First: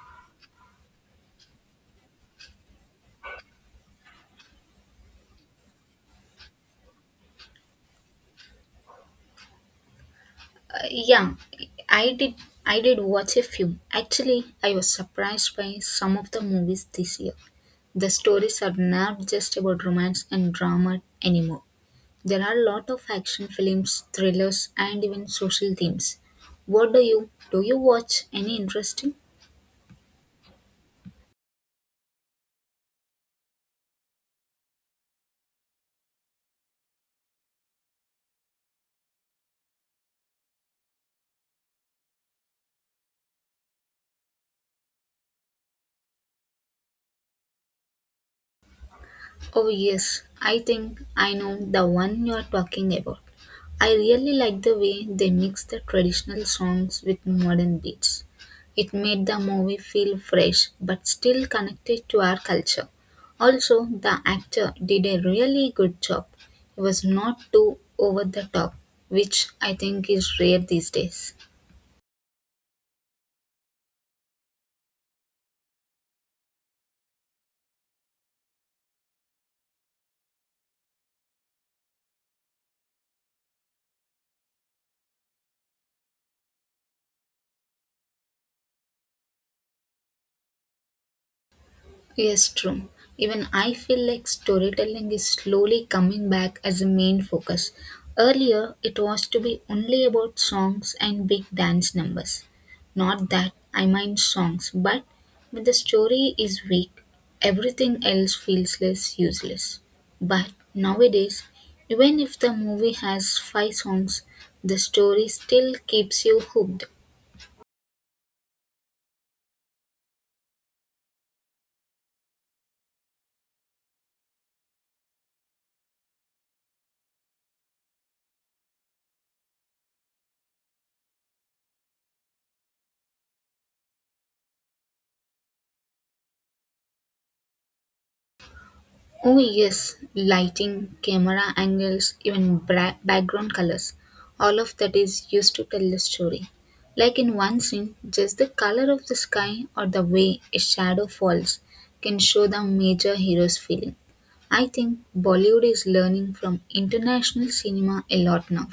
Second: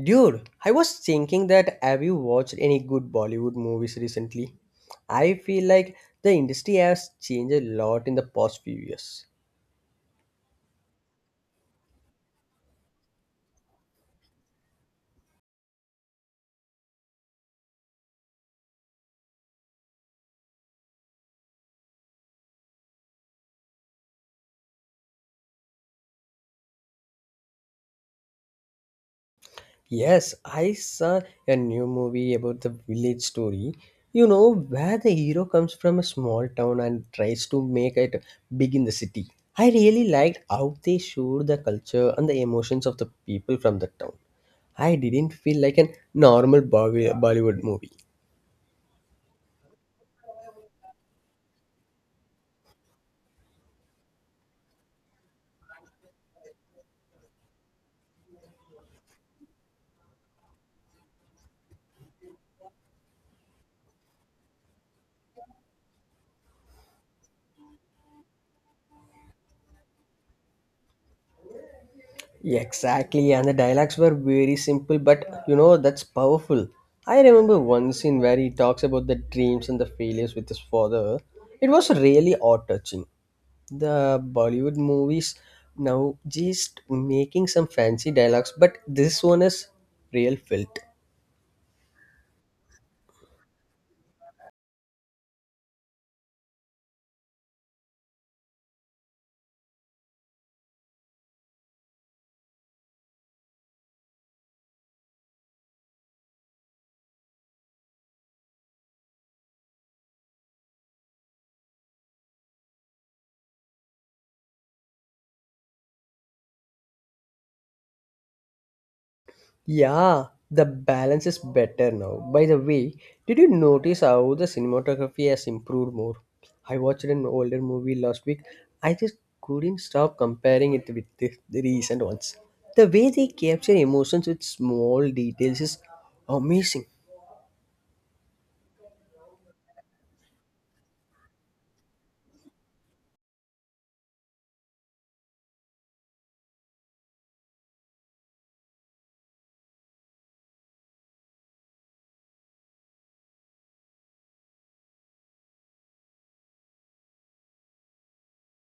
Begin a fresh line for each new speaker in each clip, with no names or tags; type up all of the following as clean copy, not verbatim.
Dude, I was thinking that have you watched any good Bollywood movies recently? I feel like the industry has changed a lot in the past few years.
Yeah, I did. I did watch a few. Actually, I was surprised by some of the movies this year. The stories are not just about romance and drama anymore. There are a lot of action films, thrillers, and even social themes. What do? You watch any interesting?
Yes, I saw a new movie about the village story, where the hero comes from a small town and tries to make it big in the city. I really liked how they showed the culture and the emotions of the people from the town. I didn't feel like a normal Bollywood movie.
Oh yes, I think I know the one you are talking about. I really like the way they mix the traditional songs with modern beats. It made the movie feel fresh but still connected to our culture. Also, the actor did a really good job. He was not too over the top, which I think is rare these days.
Yeah, exactly, and the dialogues were very simple, but you know that's powerful. I remember one scene where he talks about the dreams and the failures with his father. It was really heart-touching. The Bollywood movies now just making some fancy dialogues, but this one is real felt.
Yes, true. Even I feel like storytelling is slowly coming back as a main focus. Earlier, it was to be only about songs and big dance numbers. Not that I mind songs, but when the story is weak, everything else feels less useless. But nowadays, even if the movie has five songs, the story still keeps you hooked.
Yeah, the balance is better now. By the way, did you notice how the cinematography has improved more? I watched an older movie last week. I just couldn't stop comparing it with the recent ones. The way they capture emotions with small details is amazing.
Oh, yes, lighting, camera angles, even background colors. All of that is used to tell the story. Like in one scene, just the color of the sky or the way a shadow falls can show the major hero's feeling. I think Bollywood is learning from international cinema a lot now.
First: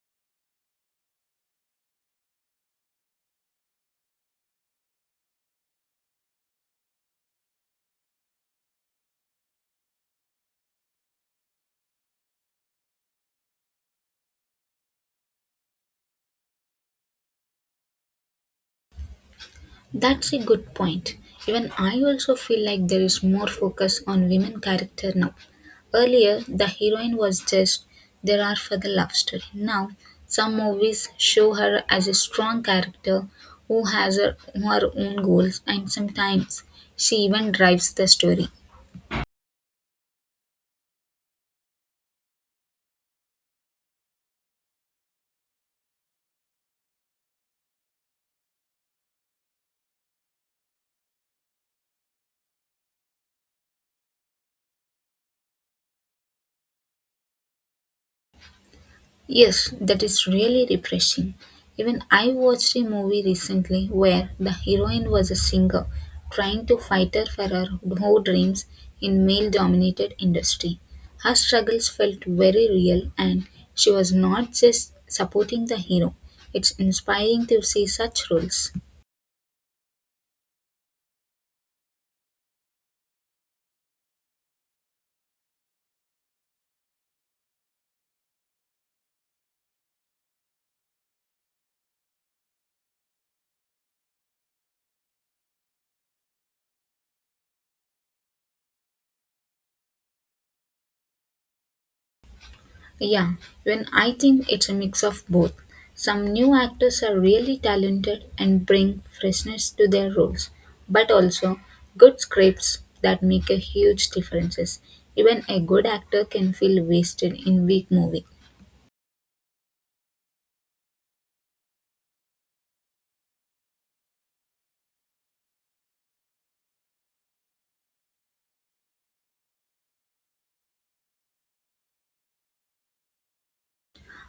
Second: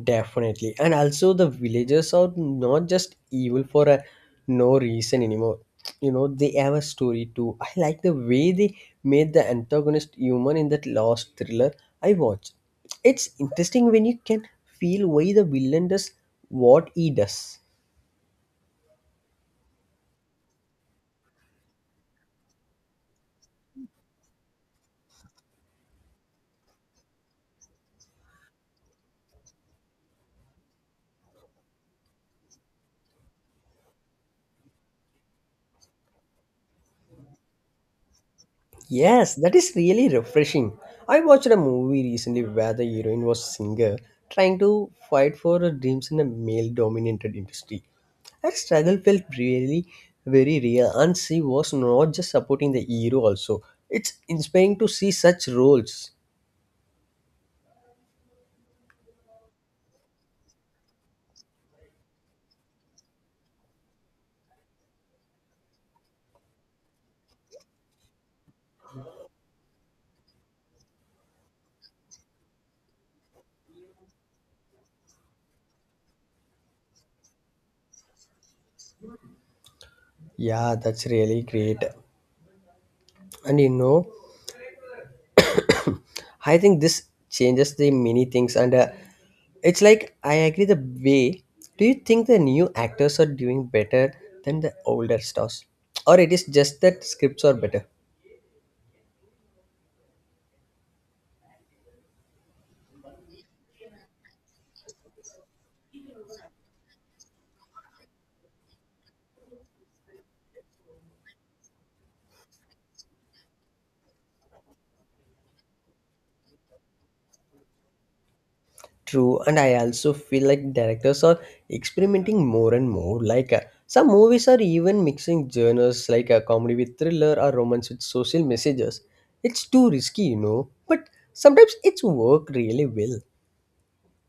Definitely. And also, the villagers are not just evil for a no reason anymore. You know, they have a story too. I like the way they made the antagonist human in that last thriller I watched. It's interesting when you can feel why the villain does what he does.
That's a good point. Even I also feel like there is more focus on women character now. Earlier, the heroine was just there are for the love story. Now, some movies show her as a strong character who has her own goals and sometimes she even drives the story.
Yes, that is really refreshing. I watched a movie recently where the heroine was a singer trying to fight for her dreams in a male dominated industry. Her struggle felt really very real, and she was not just supporting the hero, also. It's inspiring to see such roles.
Yes, that is really refreshing. Even I watched a movie recently where the heroine was a singer trying to fight her for her whole dreams in male dominated industry. Her struggles felt very real and she was not just supporting the hero. It's inspiring to see such roles.
Yeah, that's really great. And you know, I think this changes the many things and it's like I agree the way. Do you think the new actors are doing better than the older stars? Or it is just that scripts are better?
Yeah, when I think it's a mix of both. Some new actors are really talented and bring freshness to their roles, but also good scripts that make a huge differences. Even a good actor can feel wasted in weak movies.
True, and I also feel like directors are experimenting more and more. Some movies are even mixing genres like a comedy with thriller or romance with social messages. It's too risky, you know, but sometimes it's work really well.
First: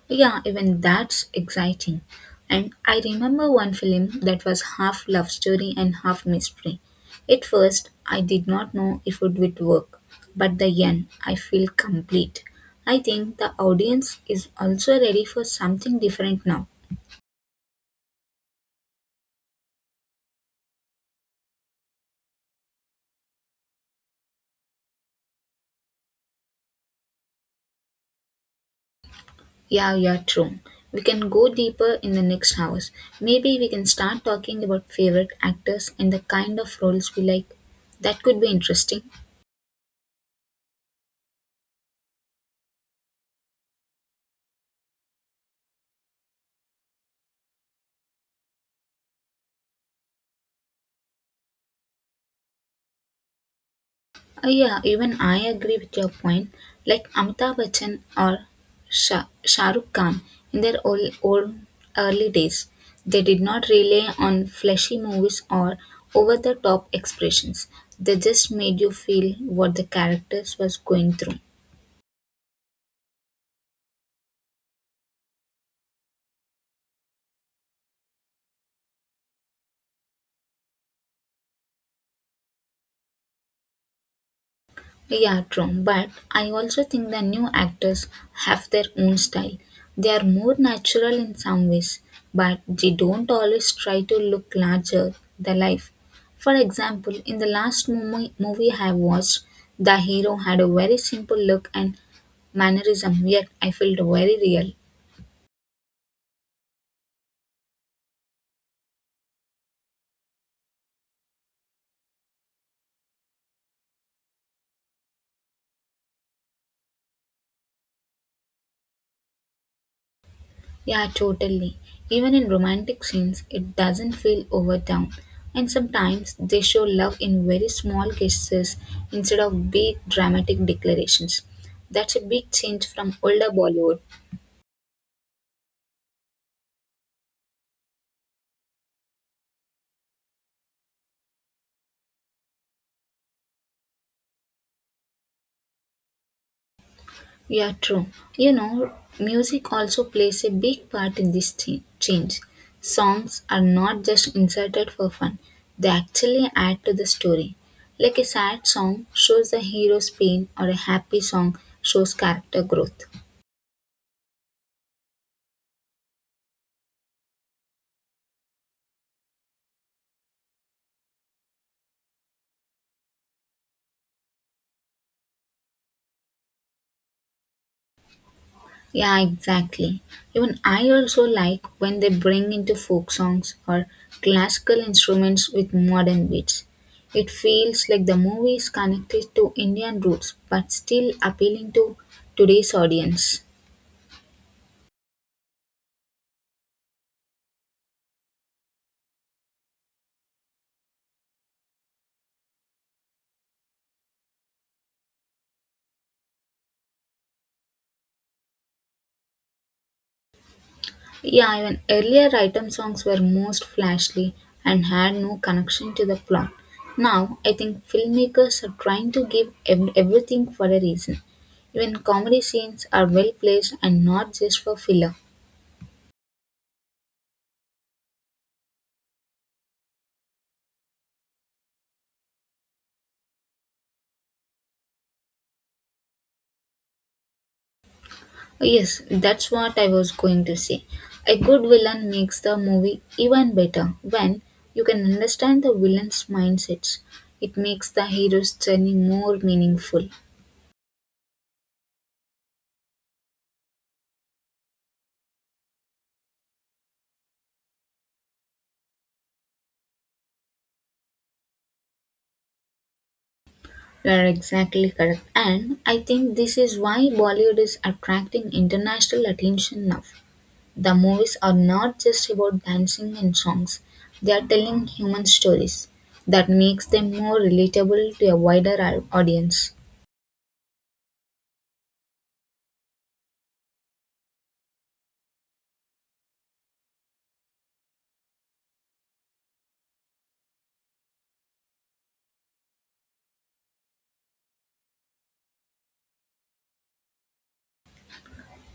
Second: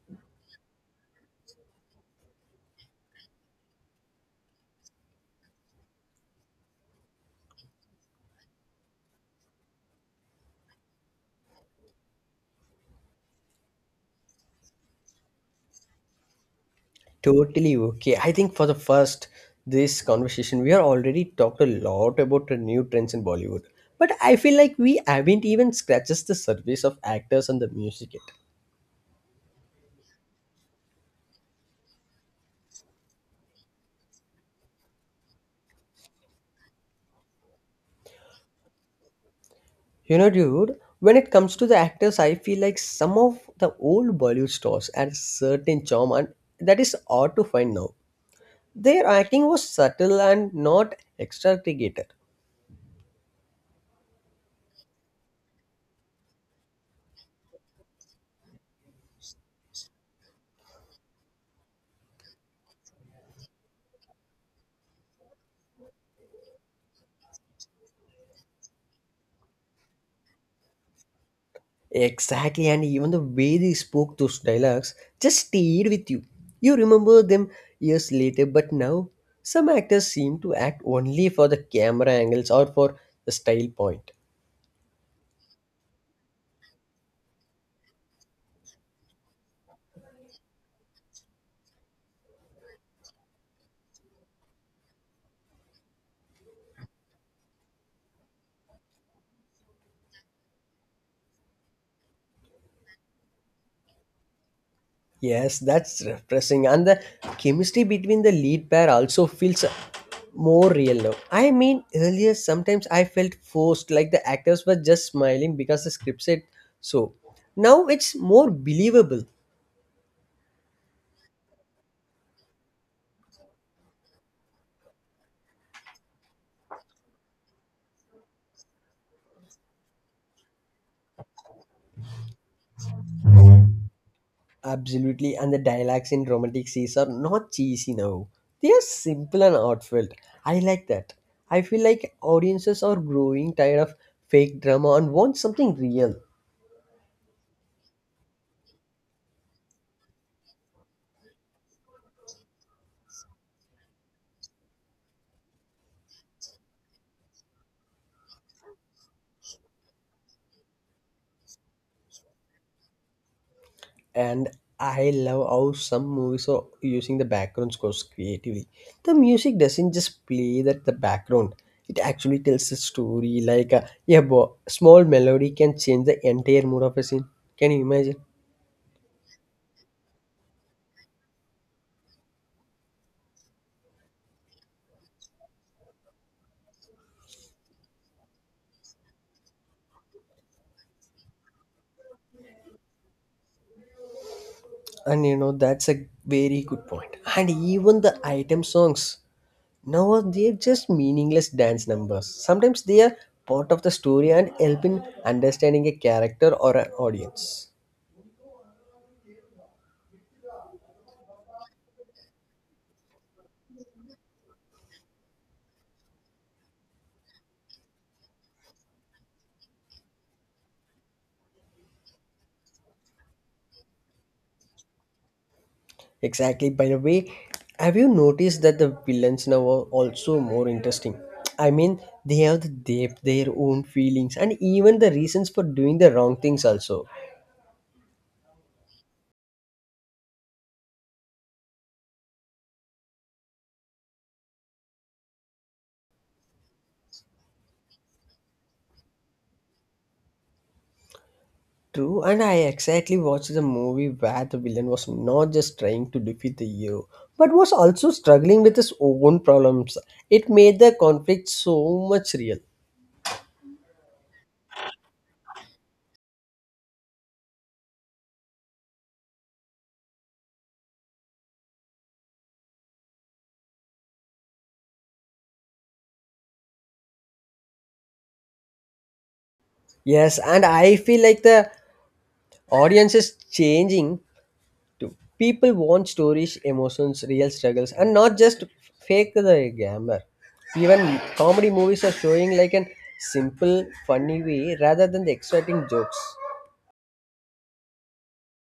Yeah, even that's exciting. And I remember one film that was half love story and half mystery. At first, I did not know if it would work, but the end, I feel complete. I think the audience is also ready for something different now.
Totally okay. I think for the first this conversation, we are already talked a lot about the new trends in Bollywood, but I feel like we haven't even scratched the surface of actors and the music yet.
Yeah, yeah, true. We can go deeper in the next hours. Maybe we can start talking about favorite actors and the kind of roles we like. That could be interesting.
You know, dude, when it comes to the actors, I feel like some of the old Bollywood stars had a certain charm, and that is hard to find now. Their acting was subtle and not extravagant.
Yeah, even I agree with your point. Like Amitabh Bachchan or Shah Rukh Khan in their old early days, they did not rely on flashy movies or over the top expressions. They just made you feel what the characters was going through.
Exactly, and even the way they spoke those dialogues just stayed with you. You remember them years later, but now some actors seem to act only for the camera angles or for the style point.
Yeah, true. But I also think the new actors have their own style. They are more natural in some ways, but they don't always try to look larger than life. For example, in the last movie I watched, the hero had a very simple look and mannerism, yet I felt very real.
Yes, that's refreshing, and the chemistry between the lead pair also feels more real now. I mean, earlier sometimes I felt forced, like the actors were just smiling because the script said so. Now it's more believable.
Yeah, totally. Even in romantic scenes, it doesn't feel overdone. And sometimes they show love in very small gestures instead of big dramatic declarations. That's a big change from older Bollywood.
Absolutely, and the dialects in romantic scenes are not cheesy now. They are simple and heartfelt. I like that. I feel like audiences are growing tired of fake drama and want something real.
Yeah, true. You know, music also plays a big part in this change. Songs are not just inserted for fun, they actually add to the story. Like a sad song shows the hero's pain, or a happy song shows character growth.
And I love how some movies are using the background scores creatively. The music doesn't just play that the background. It actually tells a story. Small melody can change the entire mood of a scene. Can you imagine?
Yeah, exactly. Even I also like when they bring into folk songs or classical instruments with modern beats. It feels like the movie is connected to Indian roots but still appealing to today's audience.
And you know, that's a very good point. And even the item songs, now they're just meaningless dance numbers. Sometimes they are part of the story and help in understanding a character or an audience.
Yeah, even earlier item songs were most flashy and had no connection to the plot. Now, I think filmmakers are trying to give everything for a reason. Even comedy scenes are well placed and not just for filler.
Exactly. By the way, have you noticed that the villains now are also more interesting? I mean, they have the depth, their own feelings, and even the reasons for doing the wrong things also.
Yes, that's what I was going to say. A good villain makes the movie even better when you can understand the villain's mindsets. It makes the hero's journey more meaningful.
True, and I exactly watched the movie where the villain was not just trying to defeat the hero, but was also struggling with his own problems. It made the conflict so much real.
You are exactly correct. And I think this is why Bollywood is attracting international attention now. The movies are not just about dancing and songs, they are telling human stories that makes them more relatable to a wider audience.
Yes, and I feel like the audience is changing too. People want stories, emotions, real struggles, and not just fake the glamour. Even comedy movies are showing like an simple, funny way rather than the exciting jokes.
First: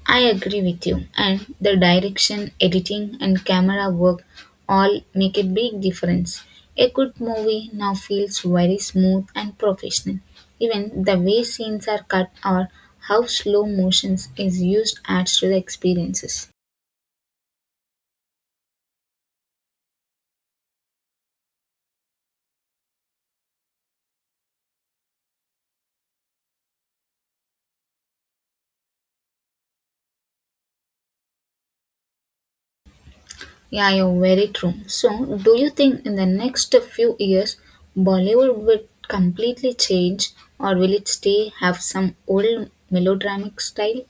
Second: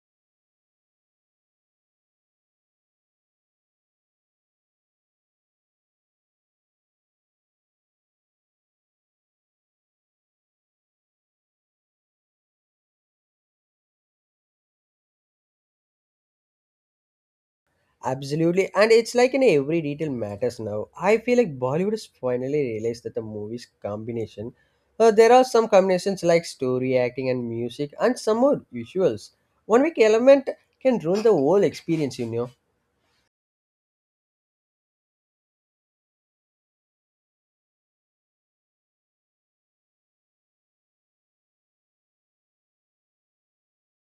I agree with you, and the direction, editing, and camera work all make a big difference. A good movie now feels very smooth and professional. Even the way scenes are cut or how slow motions is used adds to the experiences.
Absolutely, and it's like in every detail matters now. I feel like Bollywood has finally realized that the movies combination. There are some combinations like story, acting, and music, and some more visuals. One week element can ruin the whole experience, you know.
Yeah, you're very true. So, do you think in the next few years Bollywood will completely change or will it stay have some old melodramatic style?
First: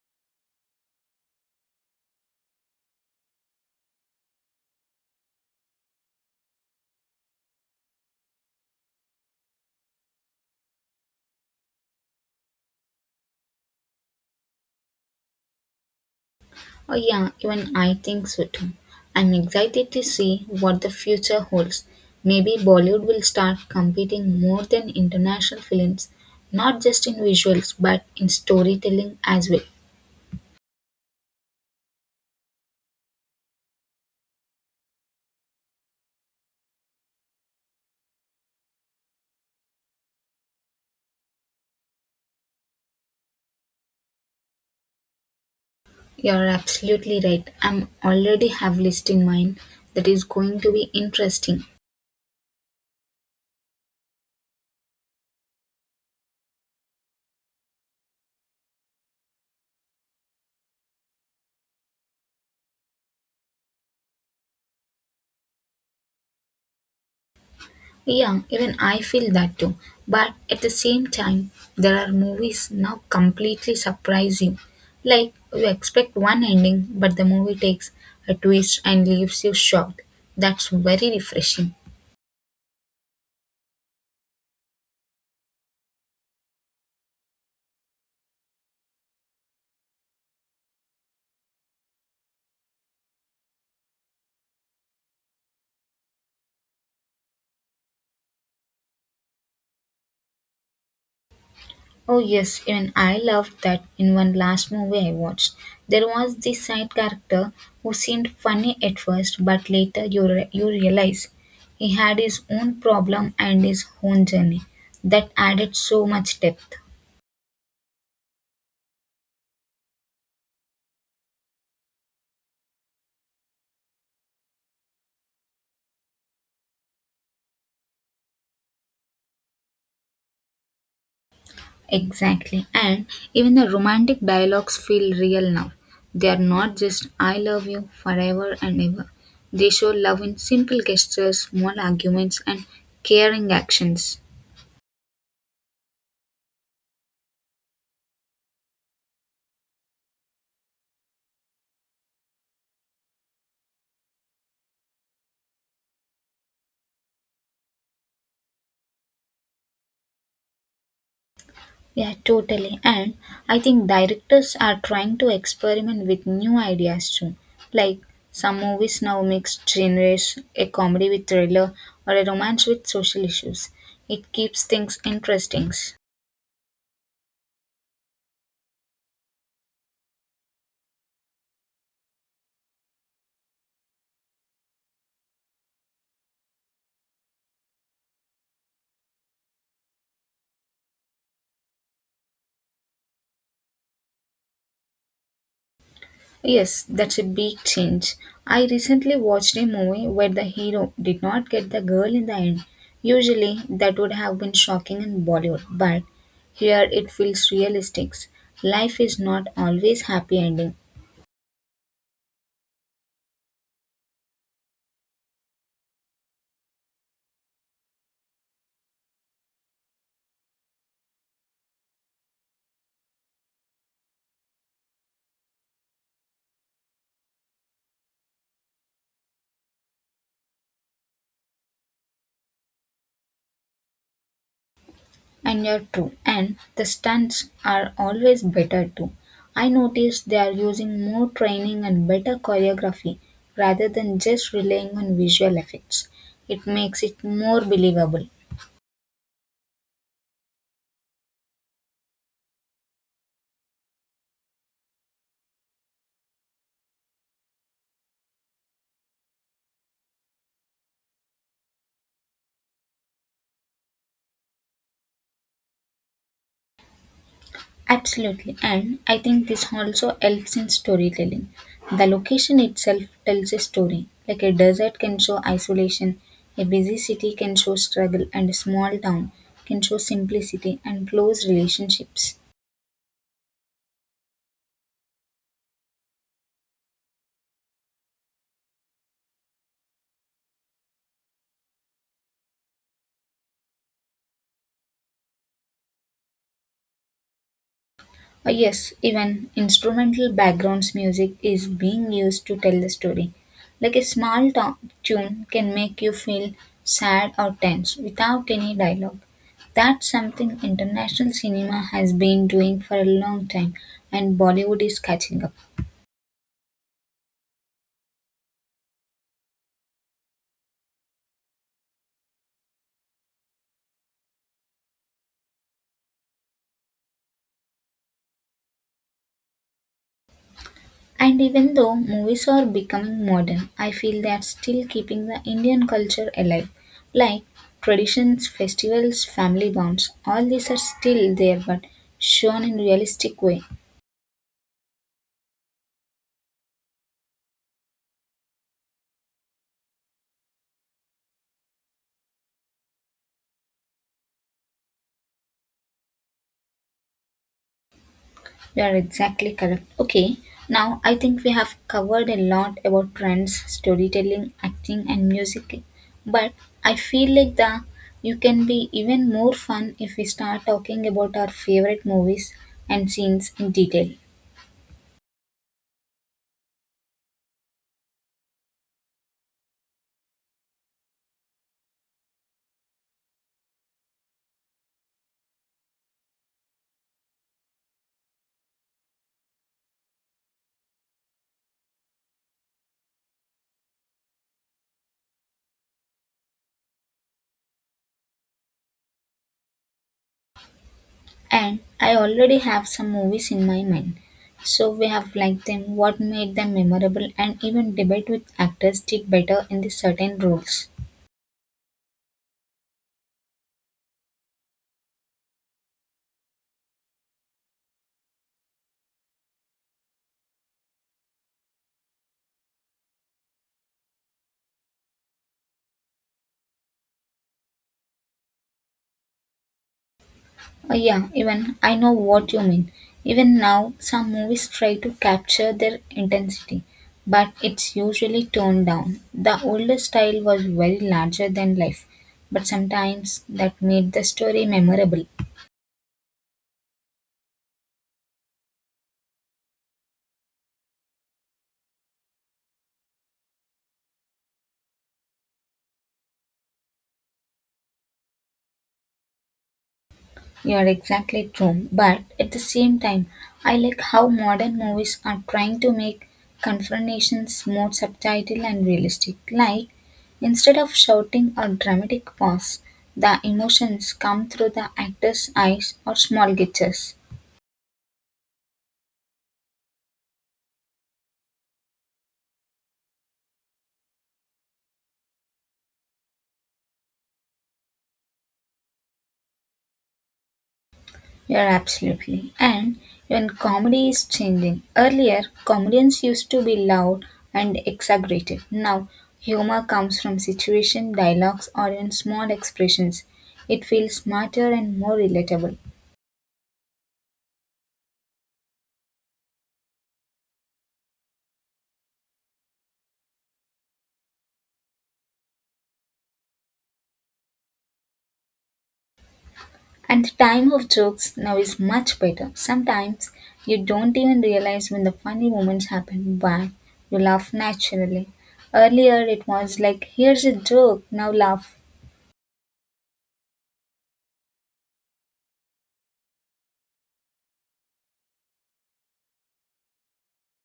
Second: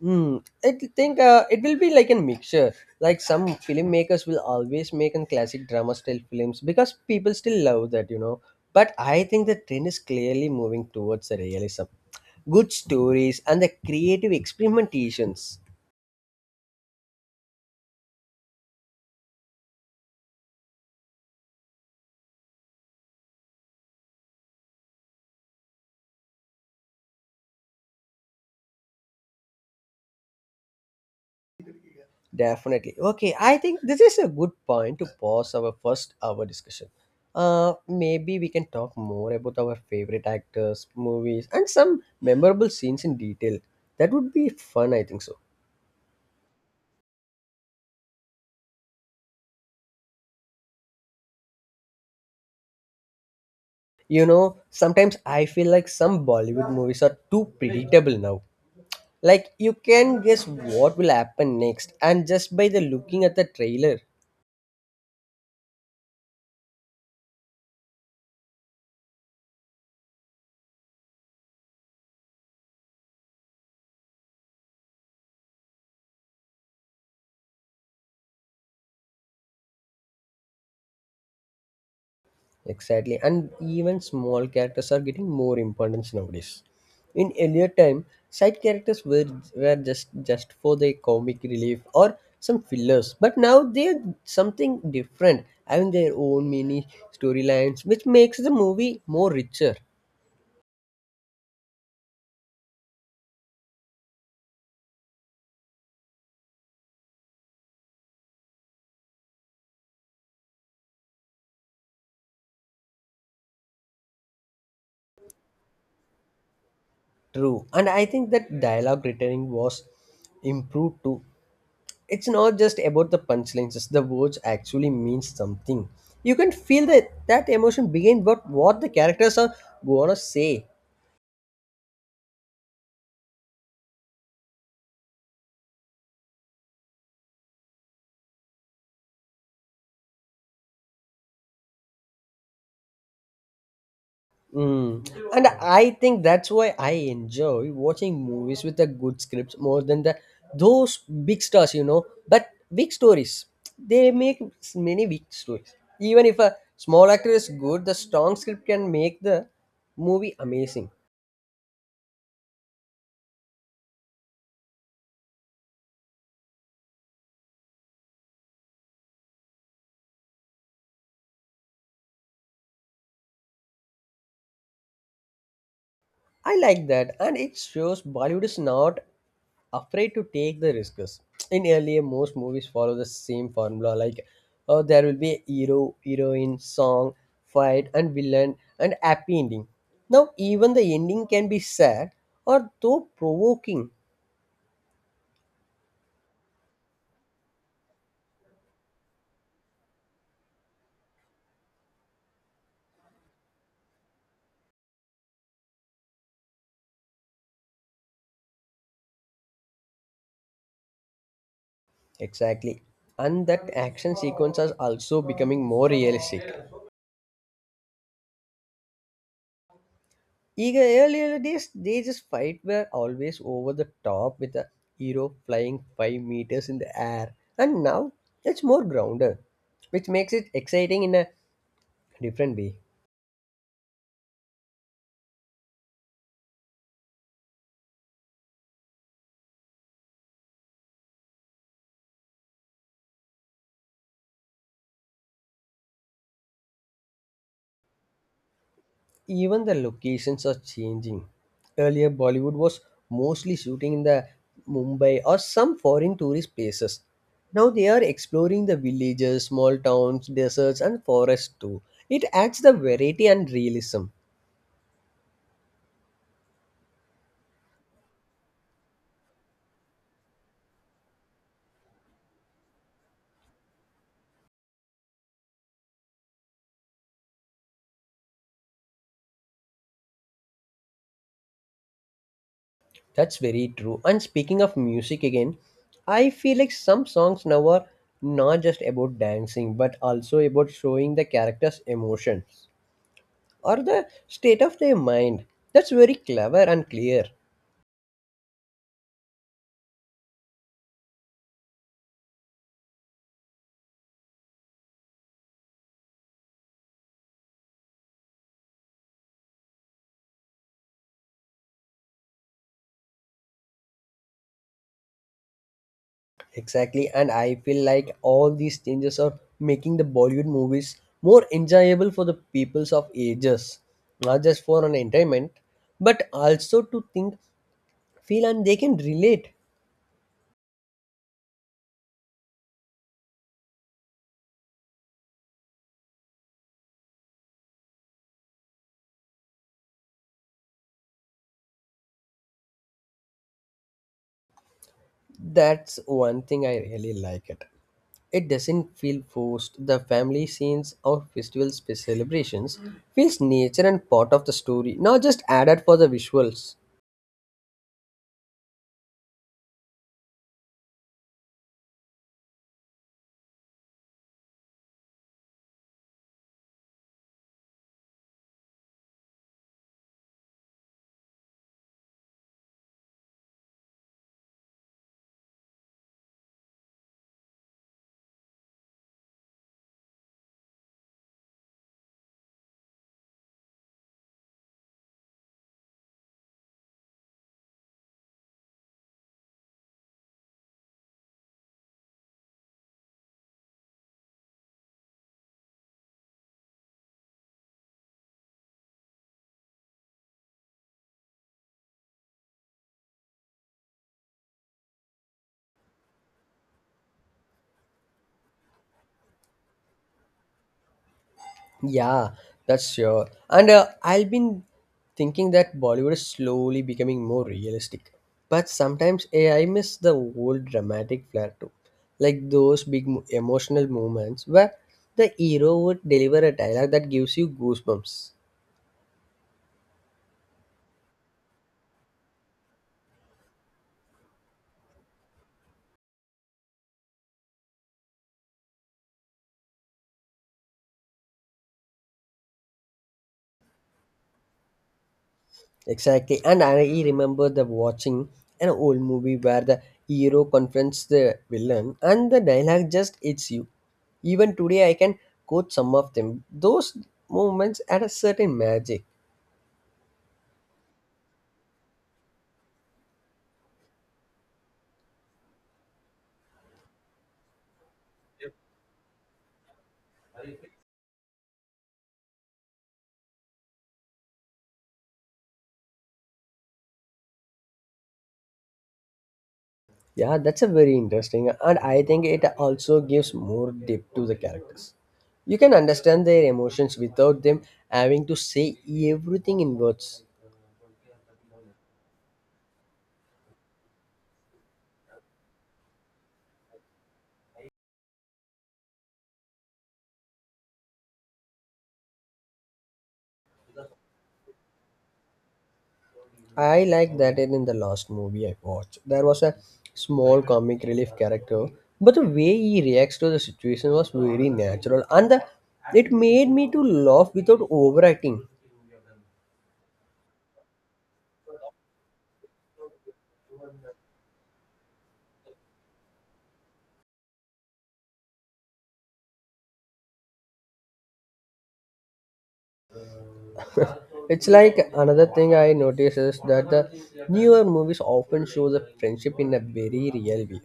Hmm. I th- think It will be like a mixture. Like some filmmakers will always make a classic drama style films because people still love that, you know. But I think the trend is clearly moving towards the realism, good stories, and the creative experimentations.
Oh, yeah, even I think so too. I'm excited to see what the future holds. Maybe Bollywood will start competing more than international films, not just in visuals but in storytelling as well.
Definitely. Okay, I think this is a good point to pause our first hour discussion. Maybe we can talk more about our favorite actors, movies, and some memorable scenes in detail. That would be fun, I think so.
You're absolutely right. I'm already have list in mind that is going to be interesting.
You know, sometimes I feel like some Bollywood movies are too predictable now. Like you can guess what will happen next and just by the looking at the trailer.
Yeah, even I feel that too. But at the same time, there are movies now completely surprise you. Like you expect one ending, but the movie takes a twist and leaves you shocked. That's very refreshing.
Exactly. And even small characters are getting more importance nowadays. In earlier time, side characters were just for the comic relief or some fillers. But now they're something different, having their own mini storylines, which makes the movie more richer.
Oh yes, even I loved that in one last movie I watched. There was this side character who seemed funny at first, but later you realize he had his own problem and his own journey. That added so much depth.
True. And I think that dialogue returning was improved too. It's not just about the punchlines, it's the words actually mean something. You can feel that emotion behind what the characters are gonna say.
Exactly. And even the romantic dialogues feel real now. They are not just I love you forever and ever. They show love in simple gestures, small arguments, and caring actions.
Mm. And I think that's why I enjoy watching movies with a good scripts more than the those big stars, you know. But big stories, they many big stories. Even if a small actor is good, the strong script can make the movie amazing.
Yeah, totally. And I think directors are trying to experiment with new ideas too. Like some movies now mix genres, a comedy with thriller, or a romance with social issues. It keeps things interesting.
I like that, and it shows Bollywood is not afraid to take the risks. In earlier, most movies follow the same formula like there will be a hero, heroine, song, fight, and villain, and happy ending. Now, even the ending can be sad or though provoking.
Yes, that's a big change. I recently watched a movie where the hero did not get the girl in the end. Usually, that would have been shocking in Bollywood, but here it feels realistic. Life is not always happy ending,
Exactly. And that action sequences are also becoming more realistic. Eager earlier days, they just fight were always over the top with a hero flying 5 meters in the air, and now it's more grounded, which makes it exciting in a different way.
and you're true. And the stunts are always better too. I noticed they are using more training and better choreography rather than just relying on visual effects. It makes it more believable.
Even the locations are changing. Earlier, Bollywood was mostly shooting in the Mumbai or some foreign tourist places. Now they are exploring the villages, small towns, deserts, and forests too. It adds the variety and realism.
Absolutely, and I think this also helps in storytelling. The location itself tells a story. Like a desert can show isolation, a busy city can show struggle, and a small town can show simplicity and close relationships.
That's very true. And speaking of music again, I feel like some songs now are not just about dancing but also about showing the character's emotions or the state of their mind. That's very clever and clear.
Yes, even instrumental backgrounds music is being used to tell the story. Like a small tune can make you feel sad or tense without any dialogue. That's something international cinema has been doing for a long time and Bollywood is catching up.
Exactly. And I feel like all these changes are making the Bollywood movies more enjoyable for the peoples of ages, not just for an entertainment, but also to think, feel, and they can relate.
And even though movies are becoming modern, I feel they are still keeping the Indian culture alive. Like traditions, festivals, family bonds, all these are still there but shown in realistic way.
That's one thing I really like it. It doesn't feel forced. The family scenes or celebrations feels nature and part of the story, not just added for the visuals.
You are exactly correct. Okay, now I think we have covered a lot about trends, storytelling, acting, and music. But I feel like the you can be even more fun if we start talking about our favorite movies and scenes in detail. And I already have some movies in my mind. So we have liked them, what made them memorable, and even debate which actors did better in the certain roles.
Yeah, that's sure. And I've been thinking that Bollywood is slowly becoming more realistic. But sometimes I miss the old dramatic flair too. Like those big emotional moments where the hero would deliver a dialogue that gives you goosebumps.
Yeah, even I know what you mean. Even now, some movies try to capture their intensity, but it's usually toned down. The older style was very larger than life, but sometimes that made the story memorable.
Exactly, and I remember the watching an old movie where the hero confronts the villain, and the dialogue just hits you. Even today, I can quote some of them. Those moments had a certain magic.
You're exactly true, but at the same time, I like how modern movies are trying to make confrontations more subtle and realistic. Like, instead of shouting or dramatic pause, the emotions come through the actor's eyes or small gestures.
Yeah, that's a very interesting, and I think it also gives more depth to the characters. You can understand their emotions without them having to say everything in words.
Yeah, absolutely. And when comedy is changing, earlier comedians used to be loud and exaggerated. Now, humor comes from situation, dialogues, or even small expressions. It feels smarter and more relatable.
I like that in, the last movie I watched. There was a small comic relief character, but the way he reacts to the situation was very natural, and the, it made me to laugh without overacting.
And the time of jokes now is much better. Sometimes you don't even realize when the funny moments happen, but you laugh naturally. Earlier it was like, here's a joke, now laugh.
It's like another thing I notice is that the newer movies often show the friendship in a very real way,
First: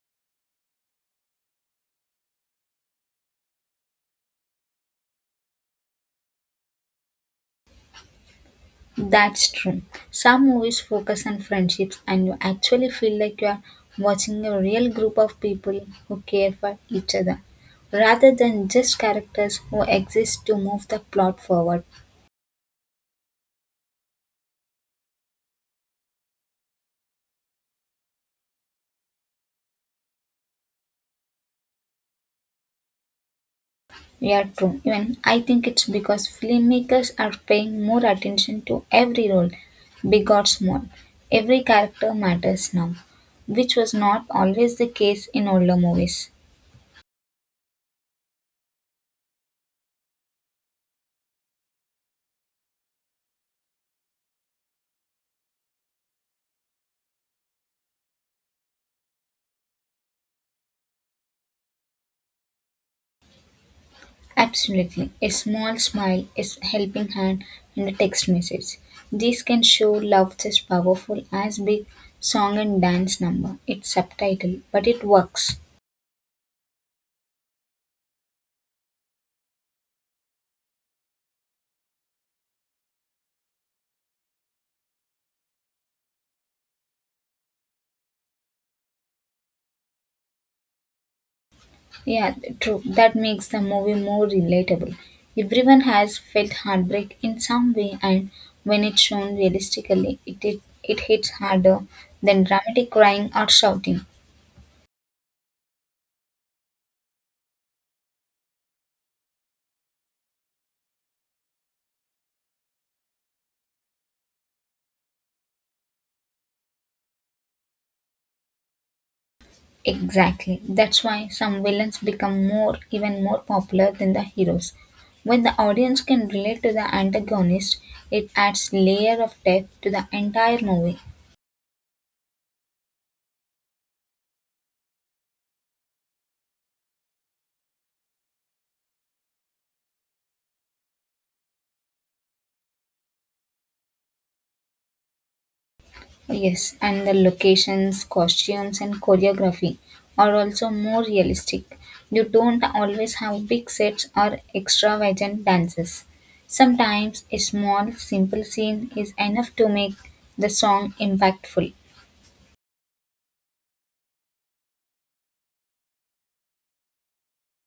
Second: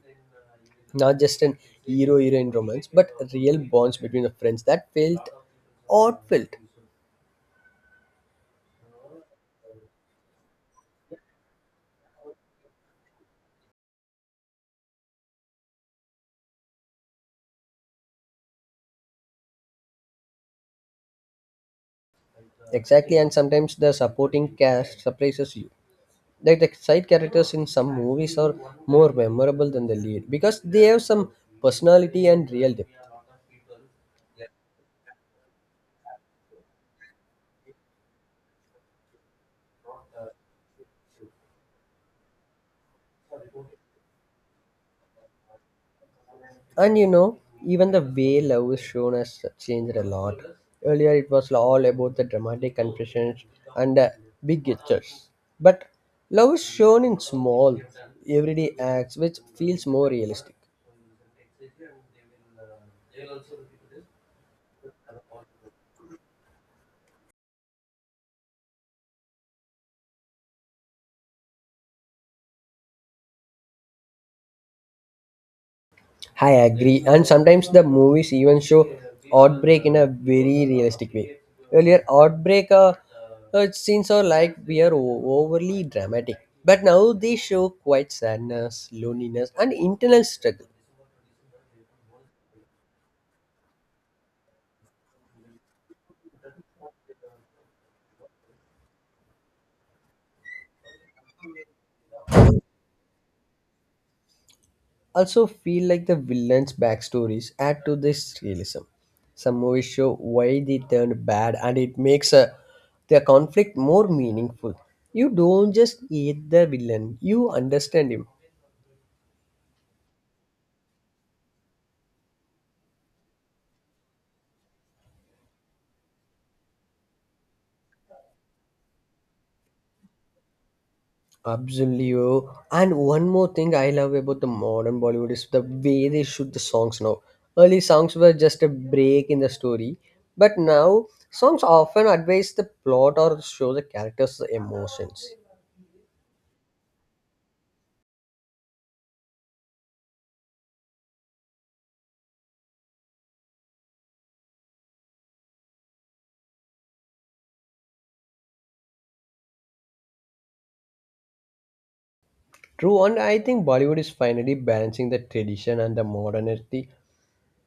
not just an hero heroine romance, but real bonds between the friends that felt odd felt
That's true. Some movies focus on friendships, and you actually feel like you are watching a real group of people who care for each other rather than just characters who exist to move the plot forward.
exactly, and sometimes the supporting cast surprises you like the side characters in some movies are more memorable than the lead because they have some personality and real depth
Yeah, true. Even I think it's because filmmakers are paying more attention to every role, big or small. Every character matters now, which was not always the case in older movies.
and you know even the way love is shown has changed a lot earlier it was all about the dramatic confessions and big gestures but love is shown in small everyday acts which feels more realistic.
Absolutely. A small smile, helping hand, and a text message. These can show love just powerful as big song and dance number. It's subtitle, but it works.
I agree, and sometimes the movies even show outbreak in a very realistic way. Earlier, outbreak scenes are like we are overly dramatic, but now they show quite sadness, loneliness, and internal struggle.
Yeah, true. That makes the movie more relatable. Everyone has felt heartbreak in some way, and when it's shown realistically, it hits harder than dramatic crying or shouting.
Also, feel like the villains' backstories add to this realism. Some movies show why they turned bad, and it makes their conflict more meaningful. You don't just hate the villain; you understand him.
Exactly. That's why some villains become more even more popular than the heroes. When the audience can relate to the antagonist, it adds layer of depth to the entire movie.
Absolutely, bro. And one more thing I love about the modern Bollywood is the way they shoot the songs now. Early songs were just a break in the story, but now songs often advance the plot or show the characters' emotions.
Yes, and the locations, costumes and choreography are also more realistic. You don't always have big sets or extravagant dances. Sometimes a small simple scene is enough to make the song impactful.
True, and I think Bollywood is finally balancing the tradition and the modernity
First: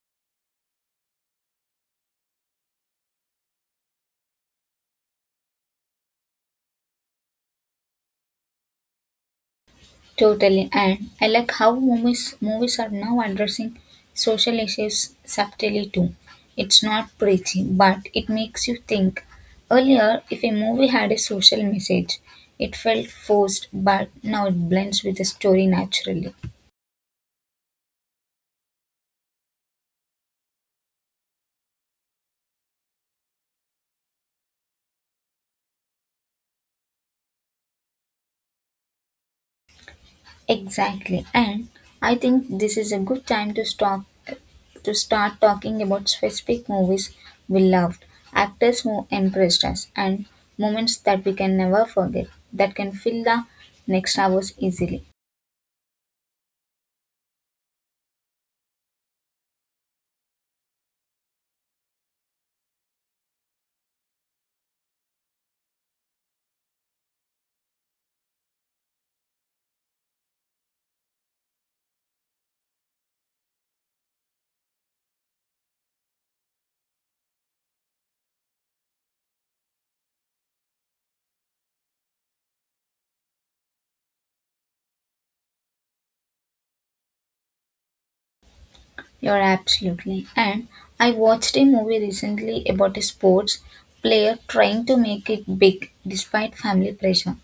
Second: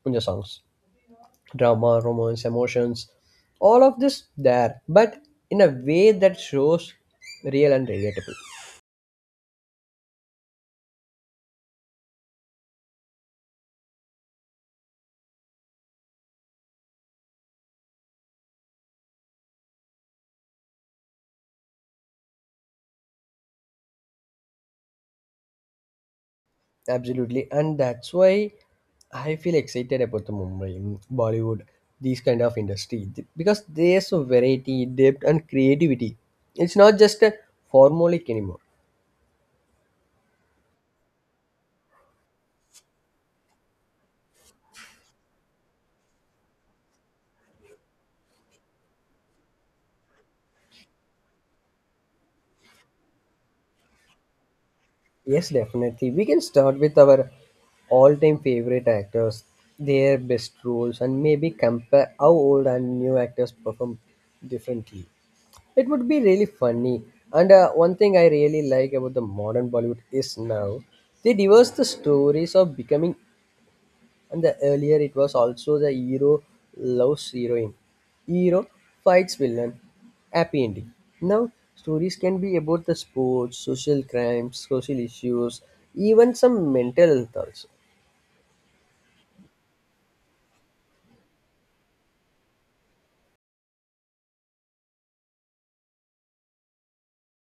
in the songs. Drama, romance, emotions, all of this there, but in a way that shows real and relatable.
Totally, and I like how movies are now addressing social issues subtly too. It's not preachy, but it makes you think. Earlier, if a movie had a social message, it felt forced, but now it blends with the story naturally.
Absolutely, and that's why I feel excited about the Mumbai Bollywood, these kind of industry because there's a variety, depth, and creativity. It's not just a formulaic anymore.
Exactly. And I think this is a good time to stop to start talking about specific movies we loved, actors who impressed us, and moments that we can never forget that can fill the next hours easily.
Yes, definitely, we can start with our all-time favorite actors, their best roles, and maybe compare how old and new actors perform differently. It would be really funny. And one thing I really like about the modern Bollywood is now they divorce the stories of becoming and the earlier it was also the hero loves heroine. Hero fights villain, happy ending. Now stories can be about the sports, social crimes, social issues, even some mental health also.
You're absolutely. And I watched a movie recently about a sports player trying to make it big despite family pressure.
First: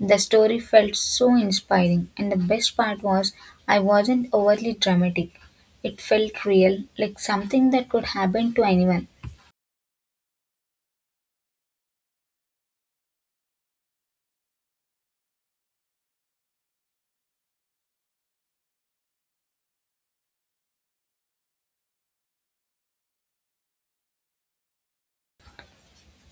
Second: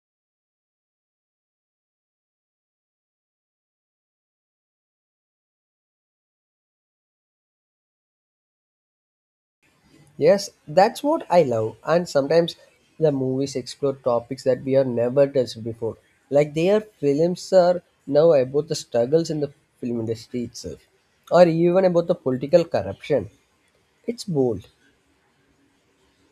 The story felt so inspiring, and the best part was I wasn't overly dramatic. It felt real, like something that could happen to anyone.
Yes, that's what I love. And sometimes the movies explore topics that we have never touched before. Like their films are now about the struggles in the film industry itself, or even about the political corruption. It's bold.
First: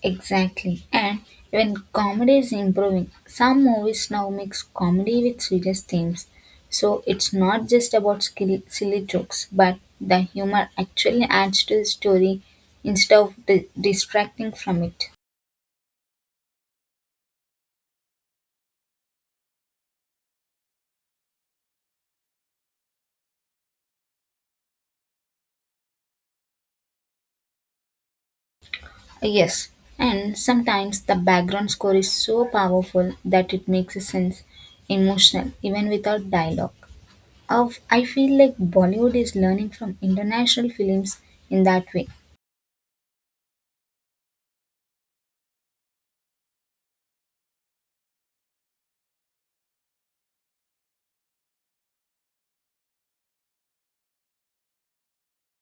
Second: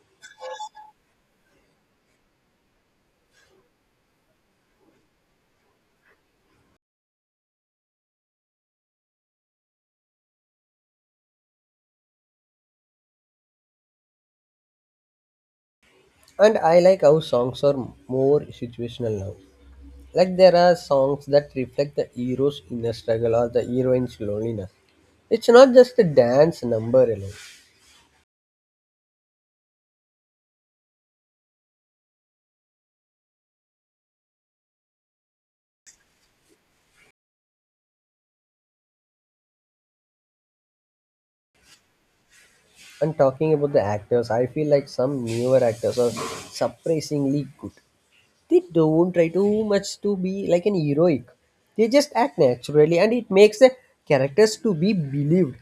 Exactly. And when comedy is improving, some movies now mix comedy with serious themes. So it's not just about silly jokes, but the humor actually adds to the story instead of distracting from it.
And I like how songs are more situational now. Like there are songs that reflect the hero's inner struggle or the heroine's loneliness. It's not just a dance number alone.
Yes, and sometimes the background score is so powerful that it makes a sense emotional even without dialogue. Of I feel like Bollywood is learning from international films in that way.
And talking about the actors, I feel like some newer actors are surprisingly good. They don't try too much to be like an heroic. They just act naturally and it makes the characters to be believed.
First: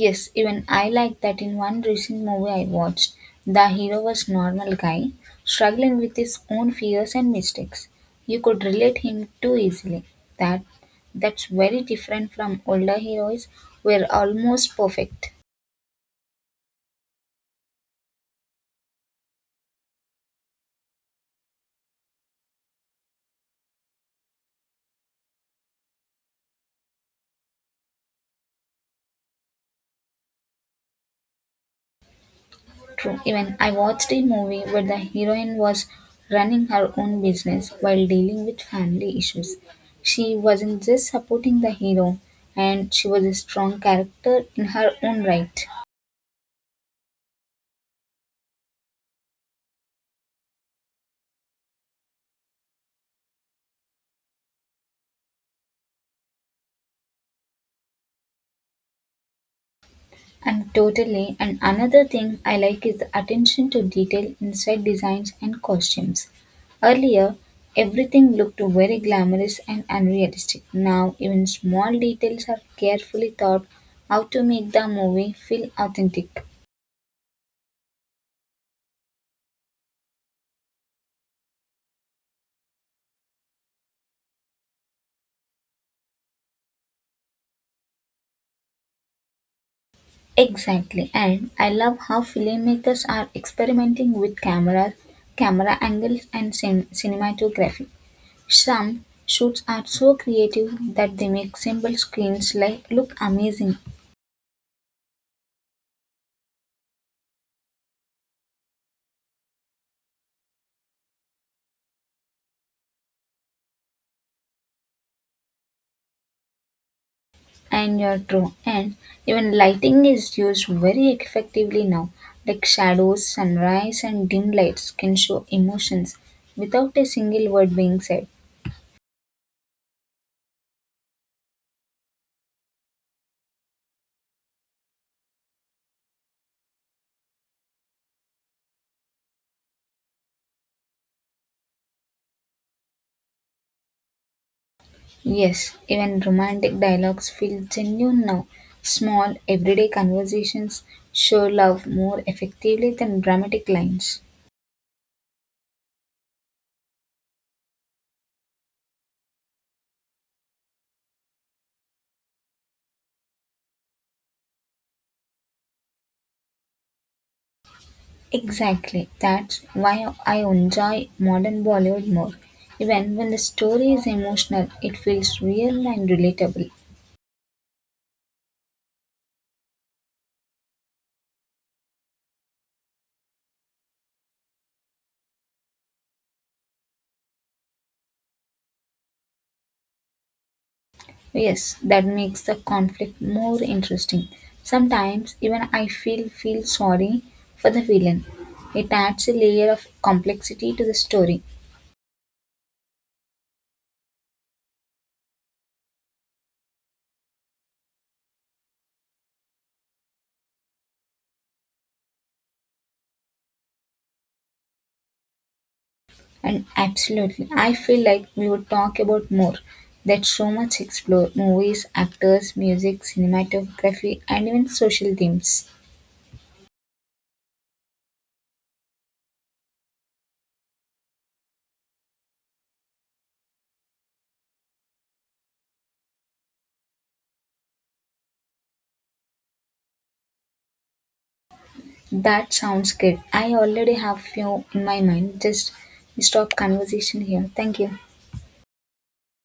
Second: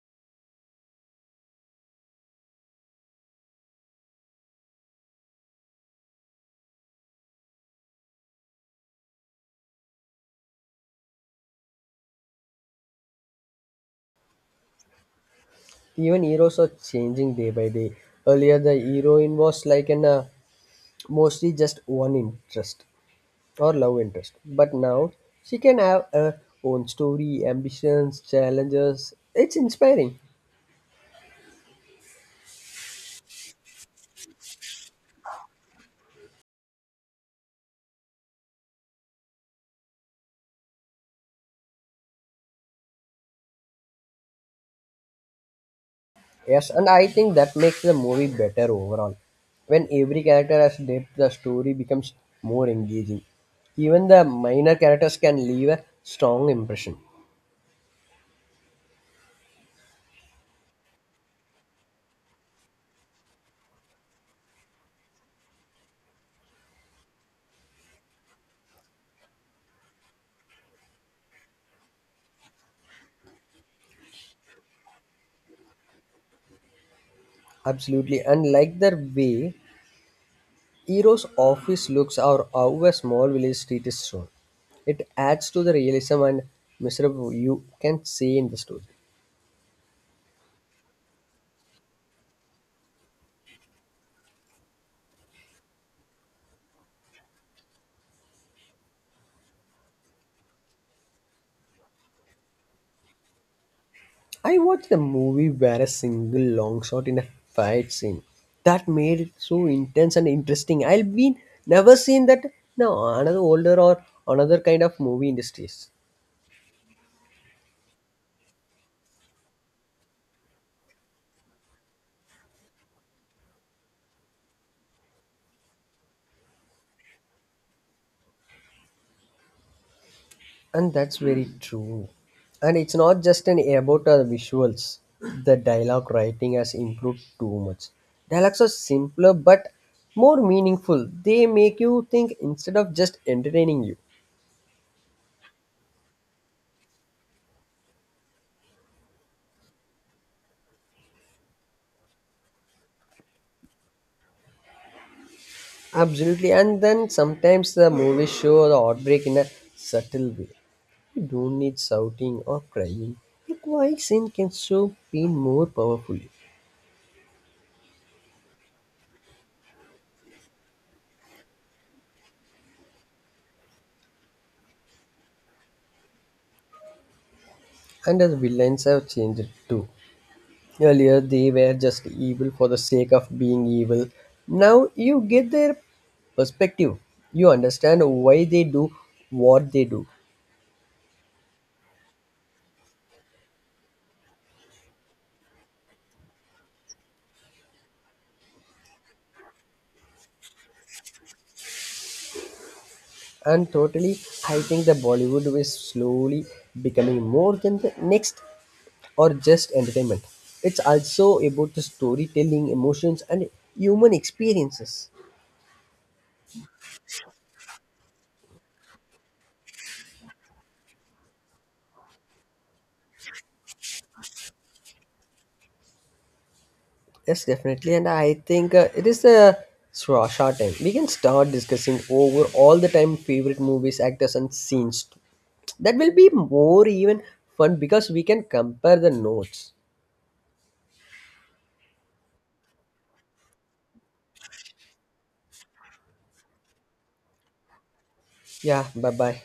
Yes, even I like that in one recent movie I watched. The hero was normal guy, struggling with his own fears and mistakes. You could relate him too easily. That that's very different from older heroes who were almost perfect.
Even heroes are changing day by day. Earlier the heroine was like an mostly just one interest or love interest. But now she can have her own story, ambitions, challenges. It's inspiring.
True. Even I watched a movie where the heroine was running her own business while dealing with family issues. She wasn't just supporting the hero and she was a strong character in her own right.
Yes, and I think that makes the movie better overall. When every character has depth, the story becomes more engaging. Even the minor characters can leave a strong impression.
And totally, and another thing I like is the attention to detail inside designs and costumes. Earlier, everything looked very glamorous and unrealistic. Now, even small details are carefully thought out to make the movie feel authentic.
Absolutely, and like the way Eero's office looks or how a small village street is shown. It adds to the realism and miserable you can see in the story.
Exactly, and I love how filmmakers are experimenting with camera angles, and cinematography. Some shoots are so creative that they make simple screens like look amazing.
I watched a movie where a single long shot in a fight scene that made it so intense and interesting. I've been never seen that now another older or another kind of movie industries.
And you're true. And even lighting is used very effectively now. Like shadows, sunrise, and dim lights can show emotions without a single word being said.
And that's very true. And it's not just an about the visuals. The dialogue writing has improved too much. Dialogues are simpler but more meaningful. They make you think instead of just entertaining you.
Yes, even romantic dialogues feel genuine now. Small, everyday conversations show love more effectively than dramatic lines.
Absolutely. And then sometimes the movies show the heartbreak in a subtle way. You don't need shouting or crying. A quiet scene can show pain more powerfully.
Exactly. That's why I enjoy modern Bollywood more. Even when the story is emotional, it feels real and relatable.
And the villains have changed too. Earlier, they were just evil for the sake of being evil. Now you get their perspective. You understand why they do what they do.
Yes, that makes the conflict more interesting. Sometimes even I feel sorry for the villain. It adds a layer of complexity to the story.
And totally, I think the Bollywood is slowly becoming more than the next or just entertainment. It's also about the storytelling, emotions, and human experiences.
And absolutely, I feel like we would talk about more. That's so much explore movies, actors, music, cinematography, and even social themes.
Yes, definitely. And I think it is a short time. We can start discussing over all the time favorite movies, actors, and scenes. That will be more even fun because we can compare the notes.
That sounds good. I already have few in my mind. Just stop conversation here. Thank you.
Yeah, bye bye.